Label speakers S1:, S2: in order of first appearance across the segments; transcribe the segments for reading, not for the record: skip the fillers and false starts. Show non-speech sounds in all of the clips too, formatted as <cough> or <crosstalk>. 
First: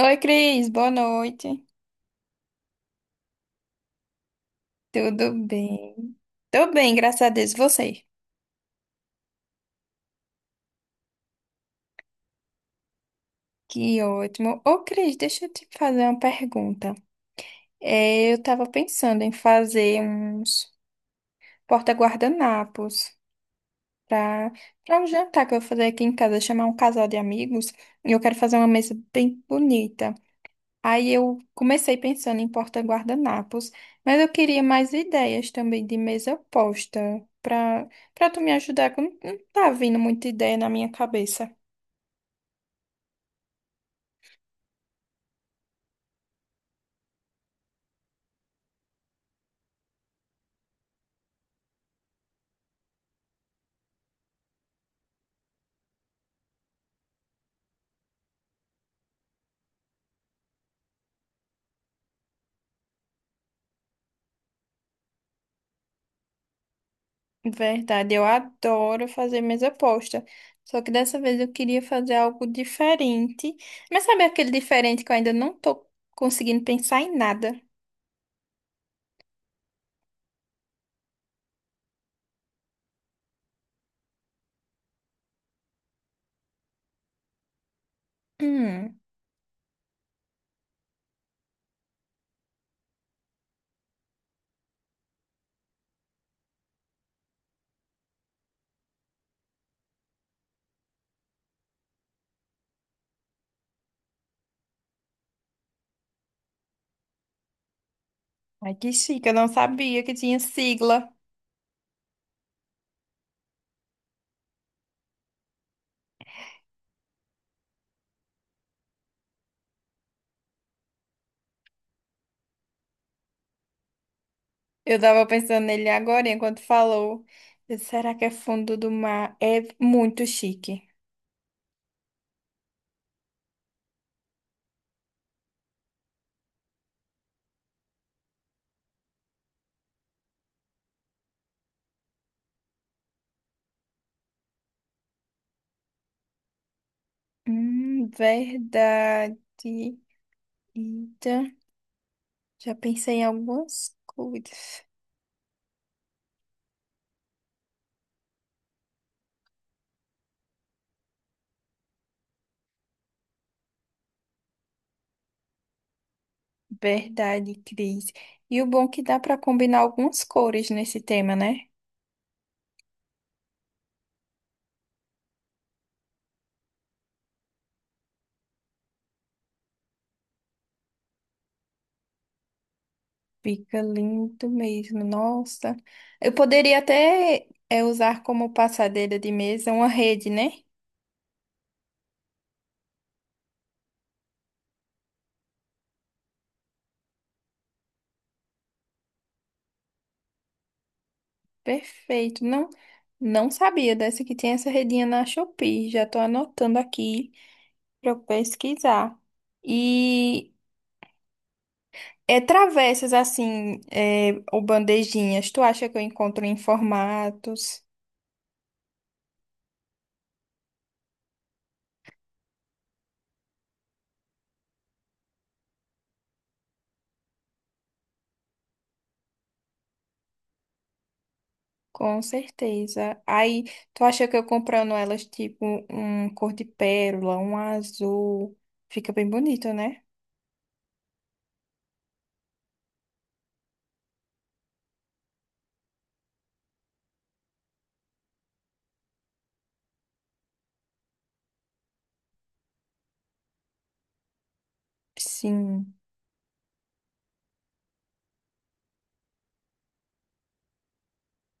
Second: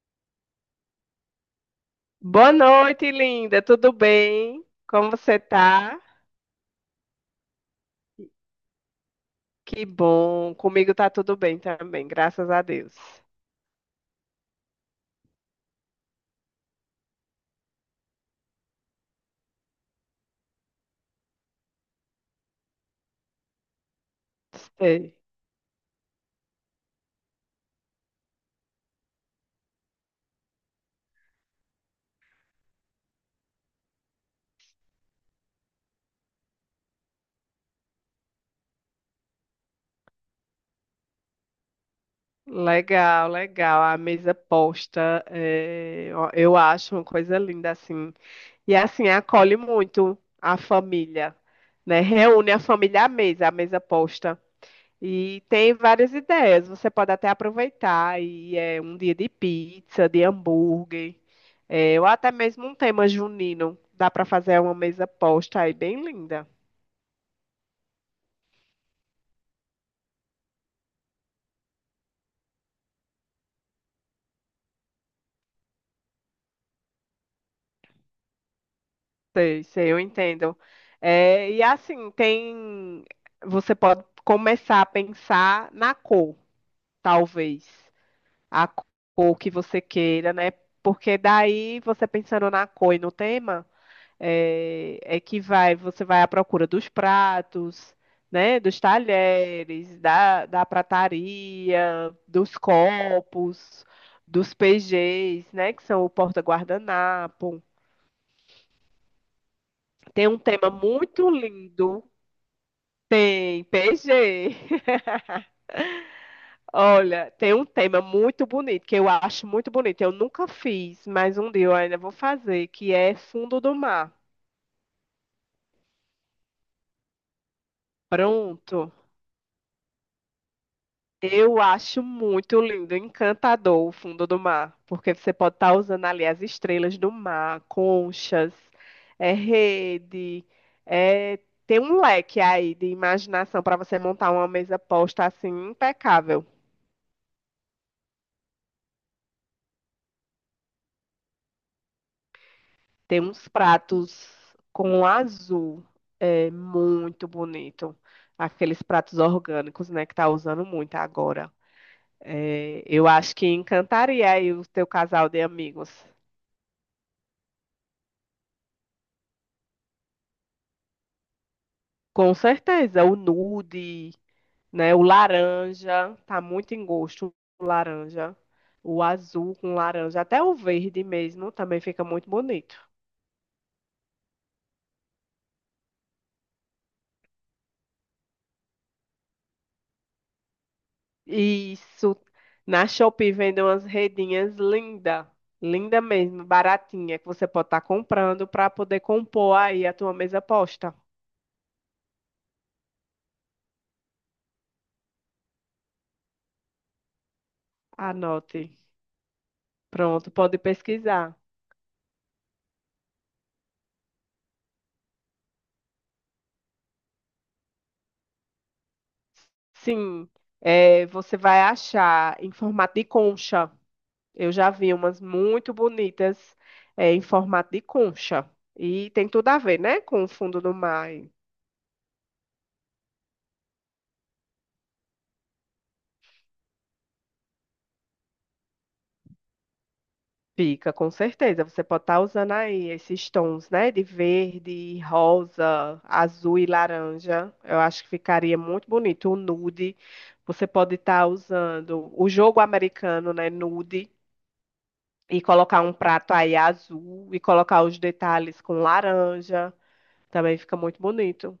S1: Oi, Cris, boa noite.
S2: Boa noite, linda. Tudo bem? Como
S1: Tudo
S2: você tá?
S1: bem? Tô bem, graças a Deus. E você?
S2: Que bom. Comigo tá tudo bem também, graças a Deus.
S1: Que ótimo. Ô, Cris, deixa eu te fazer uma pergunta. É, eu tava pensando em fazer uns porta-guardanapos para para um
S2: Sei.
S1: jantar que eu vou fazer aqui em casa, chamar um casal de amigos, e eu quero fazer uma mesa bem bonita. Aí eu comecei pensando em porta-guardanapos, mas eu queria mais ideias também de mesa posta para para tu me ajudar, que eu não tá vindo muita ideia na minha cabeça.
S2: Legal, legal. A mesa posta, é, ó, eu acho uma coisa linda assim. E assim, acolhe muito a família, né? Reúne a família à mesa, a mesa posta. E tem várias ideias. Você pode até aproveitar e é um dia de pizza, de hambúrguer, ou até mesmo um tema junino. Dá para fazer uma mesa posta aí bem linda.
S1: Verdade, eu adoro fazer mesa posta. Só que dessa vez eu queria fazer algo diferente. Mas sabe aquele diferente que eu ainda não tô conseguindo pensar em nada?
S2: Sei, sei, eu entendo. É, e assim, tem. Você pode começar a pensar na cor, talvez. A
S1: Hum,
S2: cor que você queira, né? Porque daí você pensando na cor e no tema. Você vai à procura dos pratos, né, dos talheres, da prataria, dos copos, dos PGs, né, que são o porta-guardanapo.
S1: Ai que chique, eu não sabia que
S2: Tem
S1: tinha
S2: um tema
S1: sigla.
S2: muito lindo. Tem PG. <laughs> Olha, tem um tema muito bonito, que eu acho muito bonito. Eu nunca fiz, mas um dia eu ainda vou fazer, que é fundo do mar.
S1: Eu tava pensando nele agora, enquanto falou. Será que é fundo do
S2: Pronto.
S1: mar? É muito chique.
S2: Eu acho muito lindo, encantador o fundo do mar, porque você pode estar usando ali as estrelas do mar, conchas, rede, é, tem um leque aí de imaginação para você montar uma mesa posta assim impecável.
S1: Verdade. Eita, já pensei
S2: Tem
S1: em
S2: uns
S1: algumas
S2: pratos
S1: cores.
S2: com azul, é muito bonito, aqueles pratos orgânicos, né, que tá usando muito agora. É, eu acho que encantaria aí o teu casal de amigos.
S1: Verdade, Cris. E o bom é que dá pra combinar algumas cores nesse tema, né?
S2: Com certeza, o nude, né? O laranja, tá muito em gosto o laranja. O azul com laranja, até o verde mesmo também fica muito bonito.
S1: Fica lindo mesmo. Nossa. Eu poderia até usar como passadeira de mesa uma rede, né?
S2: Isso. Na Shopee vendem umas redinhas linda, linda mesmo, baratinha, que você pode estar comprando para poder compor aí a tua mesa posta.
S1: Perfeito. Não, não sabia dessa que tem essa redinha na Shopee. Já tô anotando aqui para eu
S2: Anote.
S1: pesquisar.
S2: Pronto,
S1: E
S2: pode pesquisar.
S1: é travessas assim, ou bandejinhas. Tu acha que eu encontro em formatos?
S2: Sim, você vai achar em formato de concha. Eu já vi umas muito bonitas, em formato de concha. E tem tudo a ver, né? Com o fundo do mar. E
S1: Com certeza. Aí, tu acha que eu comprando elas tipo um cor de pérola, um azul, fica bem bonito, né?
S2: Fica, com certeza. Você pode estar usando aí esses tons, né? De verde, rosa, azul e laranja. Eu acho que ficaria muito bonito. O nude. Você pode estar usando o jogo americano, né? Nude. E colocar um
S1: Sim.
S2: prato aí azul. E colocar os detalhes com laranja. Também fica muito bonito.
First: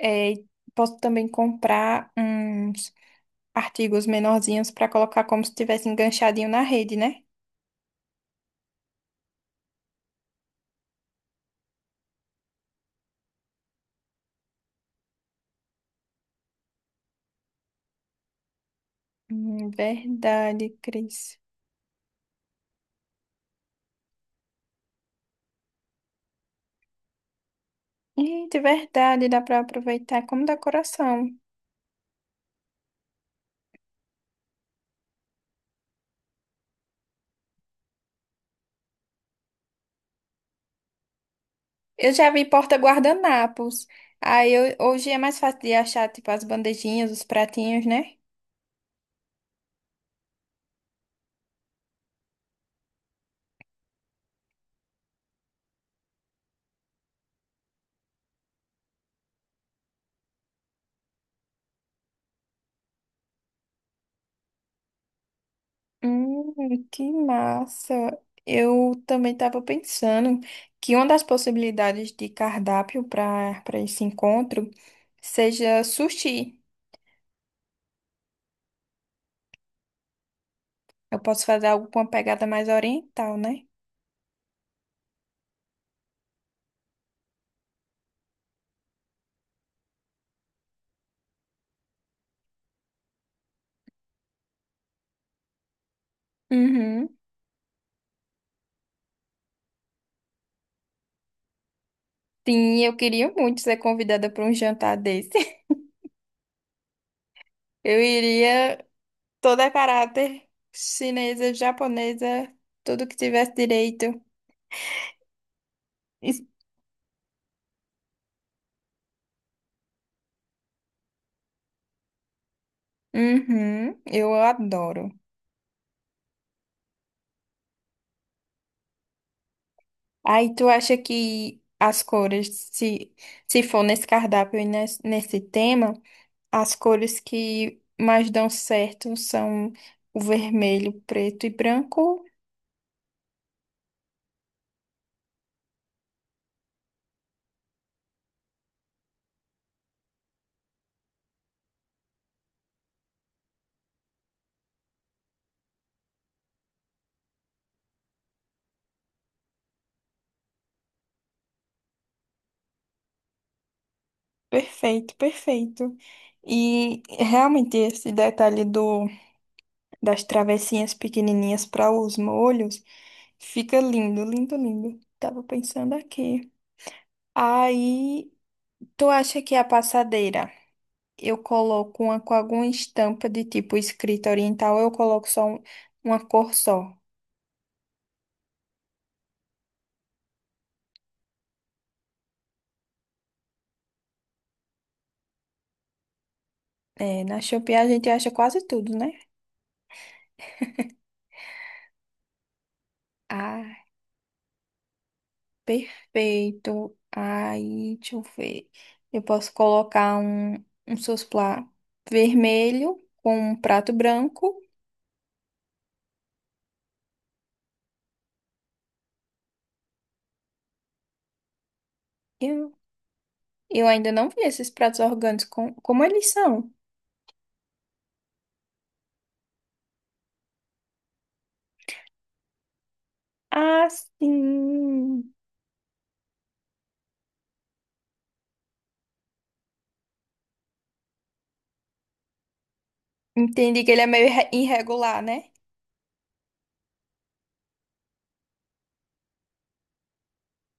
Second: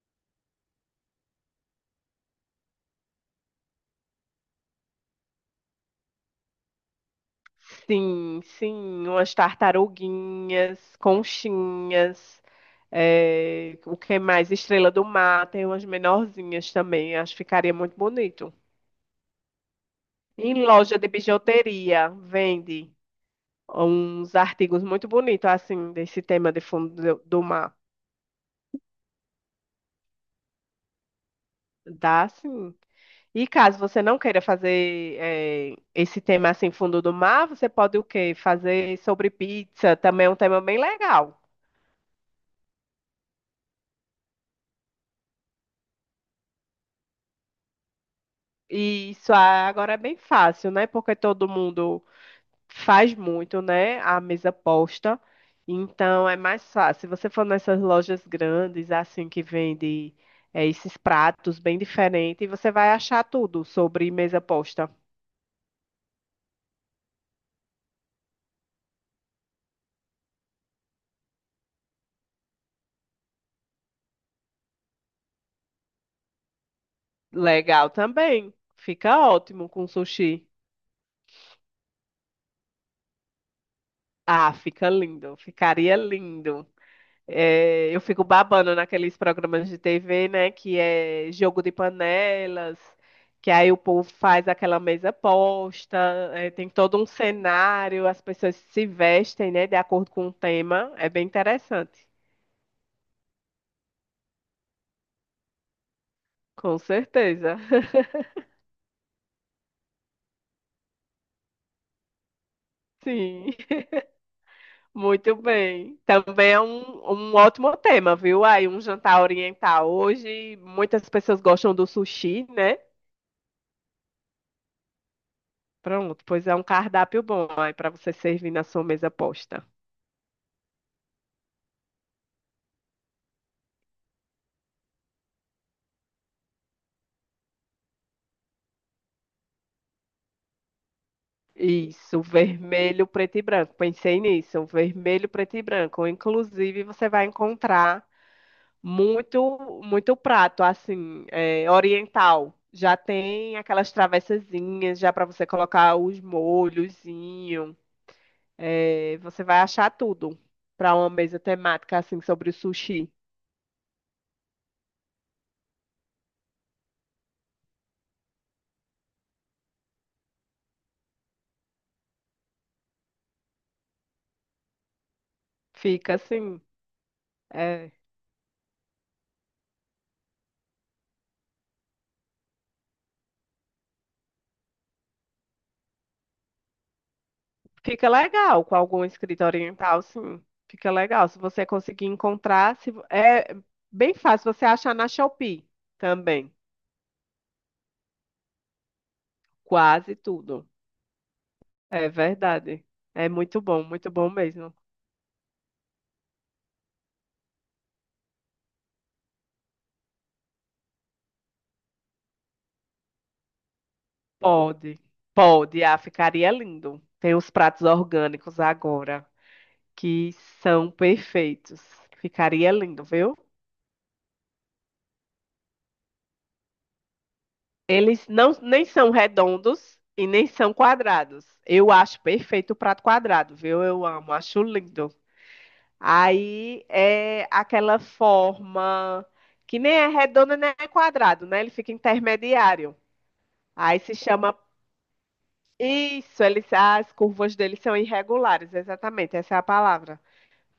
S1: É, posso também comprar artigos menorzinhos para colocar como se tivesse enganchadinho na rede, né?
S2: Sim, sim, umas tartaruguinhas, conchinhas, o que mais? Estrela do Mar, tem umas menorzinhas também, acho que ficaria muito bonito. Em
S1: Verdade,
S2: loja de
S1: Cris.
S2: bijuteria, vende uns artigos muito bonitos, assim, desse tema de fundo do mar.
S1: Eita, é verdade, dá para aproveitar como decoração.
S2: Dá, sim. E caso você não queira fazer esse tema assim, fundo do mar, você pode o quê? Fazer sobre pizza, também é um tema bem legal.
S1: Eu já vi porta-guardanapos. Hoje é mais fácil de achar, tipo, as bandejinhas, os pratinhos, né?
S2: E isso, agora é bem fácil, né? Porque todo mundo faz muito, né? A mesa posta. Então é mais fácil. Se você for nessas lojas grandes, assim, que vende esses pratos bem diferentes, você vai achar tudo sobre mesa posta.
S1: Que massa. Eu também estava pensando que uma das possibilidades de cardápio para esse encontro seja sushi.
S2: Legal também. Fica ótimo com sushi.
S1: Eu posso fazer algo com uma pegada mais oriental, né?
S2: Ah, fica lindo. Ficaria lindo. É, eu fico babando naqueles programas de TV, né? Que é jogo de panelas, que aí o povo faz aquela mesa posta, tem todo um
S1: Uhum.
S2: cenário, as pessoas se vestem, né? De acordo com o tema. É bem interessante,
S1: Sim, eu queria muito ser convidada para um jantar desse. <laughs>
S2: com certeza.
S1: Eu
S2: <laughs>
S1: iria toda a caráter chinesa, japonesa, tudo que
S2: Sim,
S1: tivesse direito.
S2: muito bem.
S1: Isso-
S2: Também é um ótimo tema, viu? Aí um jantar oriental. Hoje muitas pessoas gostam do sushi, né?
S1: Uhum, eu adoro.
S2: Pronto, pois é um cardápio bom aí para você servir na sua mesa posta.
S1: Aí tu acha que as cores, se for nesse cardápio e nesse tema, as cores que mais dão certo são o vermelho, preto e
S2: Isso,
S1: branco?
S2: vermelho, preto e branco. Pensei nisso, vermelho, preto e branco. Inclusive, você vai encontrar muito, muito prato assim, oriental. Já tem aquelas travessazinhas, já para você colocar os molhozinho. É, você vai achar tudo para uma mesa temática assim sobre o sushi.
S1: Perfeito, perfeito. E realmente esse detalhe do das travessinhas pequenininhas para os molhos. Fica lindo, lindo, lindo. Tava pensando
S2: Fica
S1: aqui.
S2: assim. é,
S1: Aí, tu acha que é a passadeira eu coloco uma com alguma estampa de tipo escrita oriental, eu coloco uma cor só.
S2: Fica legal com algum escrito oriental, sim. Fica legal. Se você conseguir encontrar, se... é bem fácil. Você achar na Shopee também.
S1: É, na Shopee a gente acha quase tudo, né?
S2: Quase tudo. É verdade. É
S1: Ah,
S2: muito bom mesmo.
S1: perfeito. Aí, deixa eu ver. Eu posso colocar um susplá vermelho com um prato branco.
S2: Pode, pode. Ah, ficaria lindo. Tem os pratos orgânicos agora, que são perfeitos. Ficaria lindo, viu?
S1: Eu ainda não vi esses pratos orgânicos, como eles são?
S2: Eles não, nem são redondos e nem são quadrados. Eu acho perfeito o prato quadrado, viu?
S1: Ah,
S2: Eu amo, acho lindo.
S1: sim.
S2: Aí é aquela forma que nem é redonda nem é quadrado, né? Ele fica intermediário.
S1: Entendi que
S2: Aí
S1: ele é
S2: se
S1: meio
S2: chama
S1: irregular, né?
S2: isso, eles, as curvas dele são irregulares, exatamente, essa é a palavra.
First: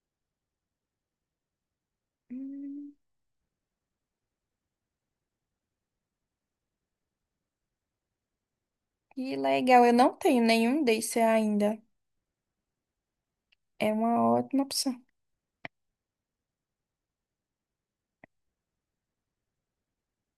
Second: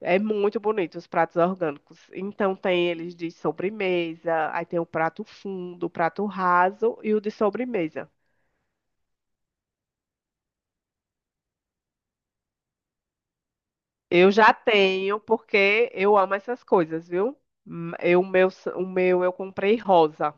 S2: É muito bonito os pratos orgânicos. Então tem
S1: Hum,
S2: eles de sobremesa, aí tem o prato fundo, o prato raso e o de sobremesa.
S1: Que legal, eu não tenho nenhum desse ainda. É uma
S2: Eu já
S1: ótima opção.
S2: tenho porque eu amo essas coisas, viu? Hum, Eu, o meu, o meu eu comprei rosa.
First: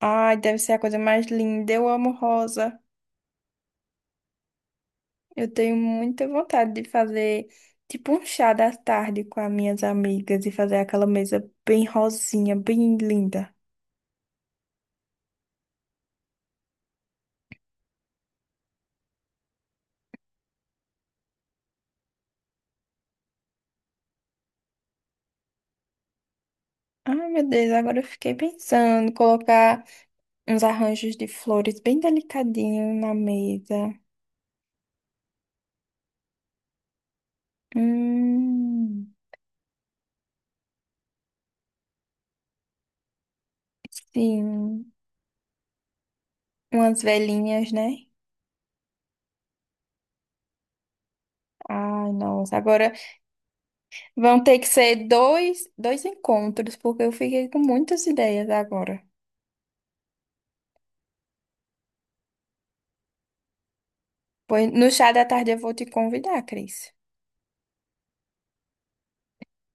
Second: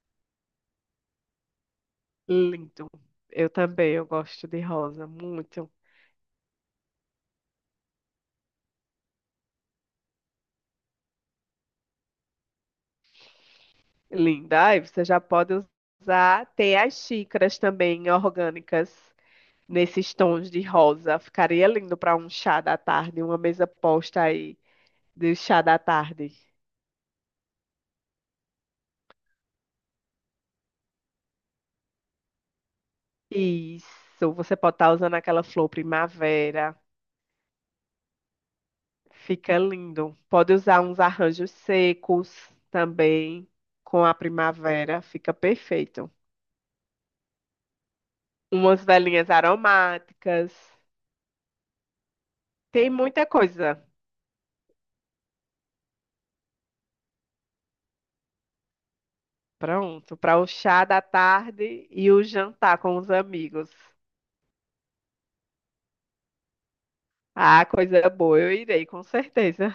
S1: Ai, deve ser a coisa mais linda. Eu amo rosa.
S2: Lindo. Eu também, eu gosto de rosa,
S1: Eu
S2: muito
S1: tenho muita vontade de fazer tipo um chá da tarde com as minhas amigas e fazer aquela mesa bem rosinha, bem linda.
S2: linda. Aí você já pode usar, tem as xícaras também orgânicas nesses tons de rosa. Ficaria lindo para um chá da tarde, uma mesa posta aí de chá da tarde.
S1: Ai, meu Deus, agora eu fiquei pensando, colocar. Uns arranjos de flores bem delicadinho na mesa.
S2: Isso, você pode estar usando aquela flor primavera.
S1: Hum,
S2: Fica lindo. Pode usar uns arranjos secos também com a
S1: sim.
S2: primavera, fica perfeito.
S1: Umas velhinhas, né?
S2: Umas velinhas aromáticas.
S1: Ai, nossa.
S2: Tem
S1: Agora
S2: muita coisa.
S1: vão ter que ser dois encontros, porque eu fiquei com muitas ideias agora.
S2: Pronto, para o chá da tarde e o jantar com os amigos.
S1: Pois no chá da tarde eu vou te convidar, Cris.
S2: Ah, coisa boa, eu irei, com certeza.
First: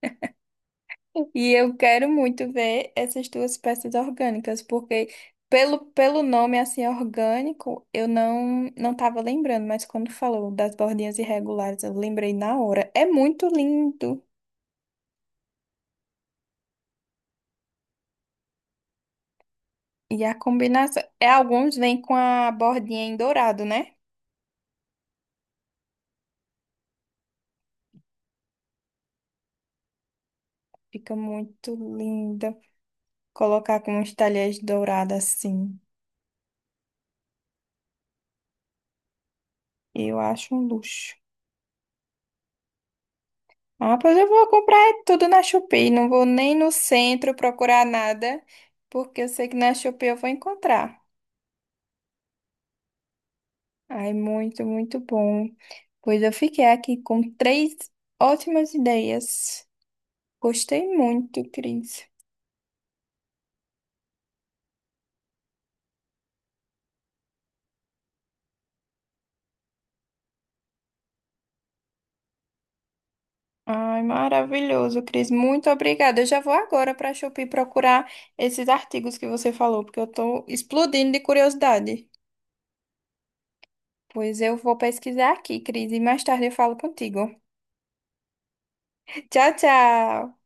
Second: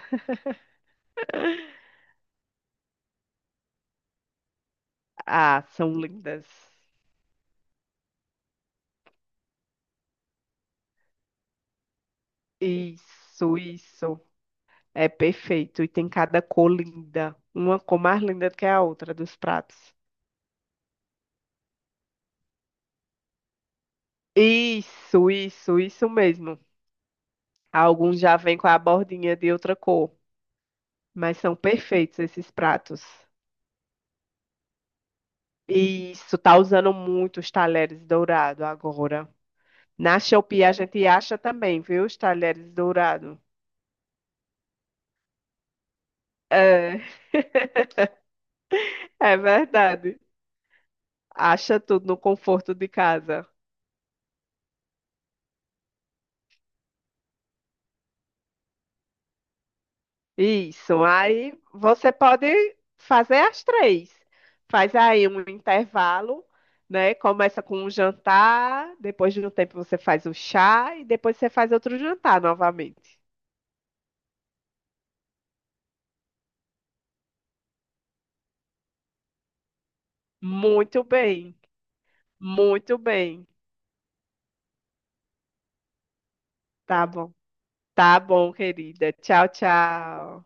S1: E
S2: <laughs>
S1: eu quero muito ver essas duas peças orgânicas, porque
S2: Ah,
S1: pelo,
S2: são
S1: pelo
S2: lindas.
S1: nome assim orgânico, eu não estava lembrando, mas quando falou das bordinhas irregulares, eu lembrei na hora. É muito
S2: Isso, isso.
S1: lindo.
S2: É perfeito. E tem cada cor linda. Uma cor mais linda do que a outra dos pratos.
S1: E a combinação, é alguns vêm com a bordinha em dourado, né?
S2: Isso mesmo. Alguns já vêm com a bordinha de outra cor,
S1: Fica
S2: mas são
S1: muito
S2: perfeitos esses
S1: linda.
S2: pratos.
S1: Colocar com uns talheres dourados assim.
S2: Isso, tá usando muito os talheres dourados agora. Na
S1: Eu acho um
S2: Shopee a gente
S1: luxo.
S2: acha também, viu? Os talheres dourados.
S1: Ah, pois eu vou comprar tudo na Shopee. Não vou nem no
S2: É,
S1: centro procurar nada, porque eu
S2: é,
S1: sei que na Shopee eu
S2: verdade.
S1: vou encontrar.
S2: Acha tudo no conforto de casa.
S1: Ai, muito, muito bom. Pois eu fiquei aqui com três ótimas ideias. Gostei
S2: Isso.
S1: muito,
S2: Aí
S1: Cris.
S2: você pode fazer as três. Faz aí um intervalo, né? Começa com um jantar, depois de um tempo você faz o chá e depois você faz outro jantar novamente.
S1: Ai, maravilhoso, Cris. Muito obrigada. Eu já vou agora para a Shopee procurar esses artigos que você falou, porque eu estou
S2: Muito
S1: explodindo de
S2: bem,
S1: curiosidade.
S2: muito bem.
S1: Pois eu vou pesquisar aqui, Cris, e mais tarde eu falo
S2: Tá
S1: contigo.
S2: bom. Tá bom, querida.
S1: <laughs>
S2: Tchau,
S1: Tchau, tchau.
S2: tchau.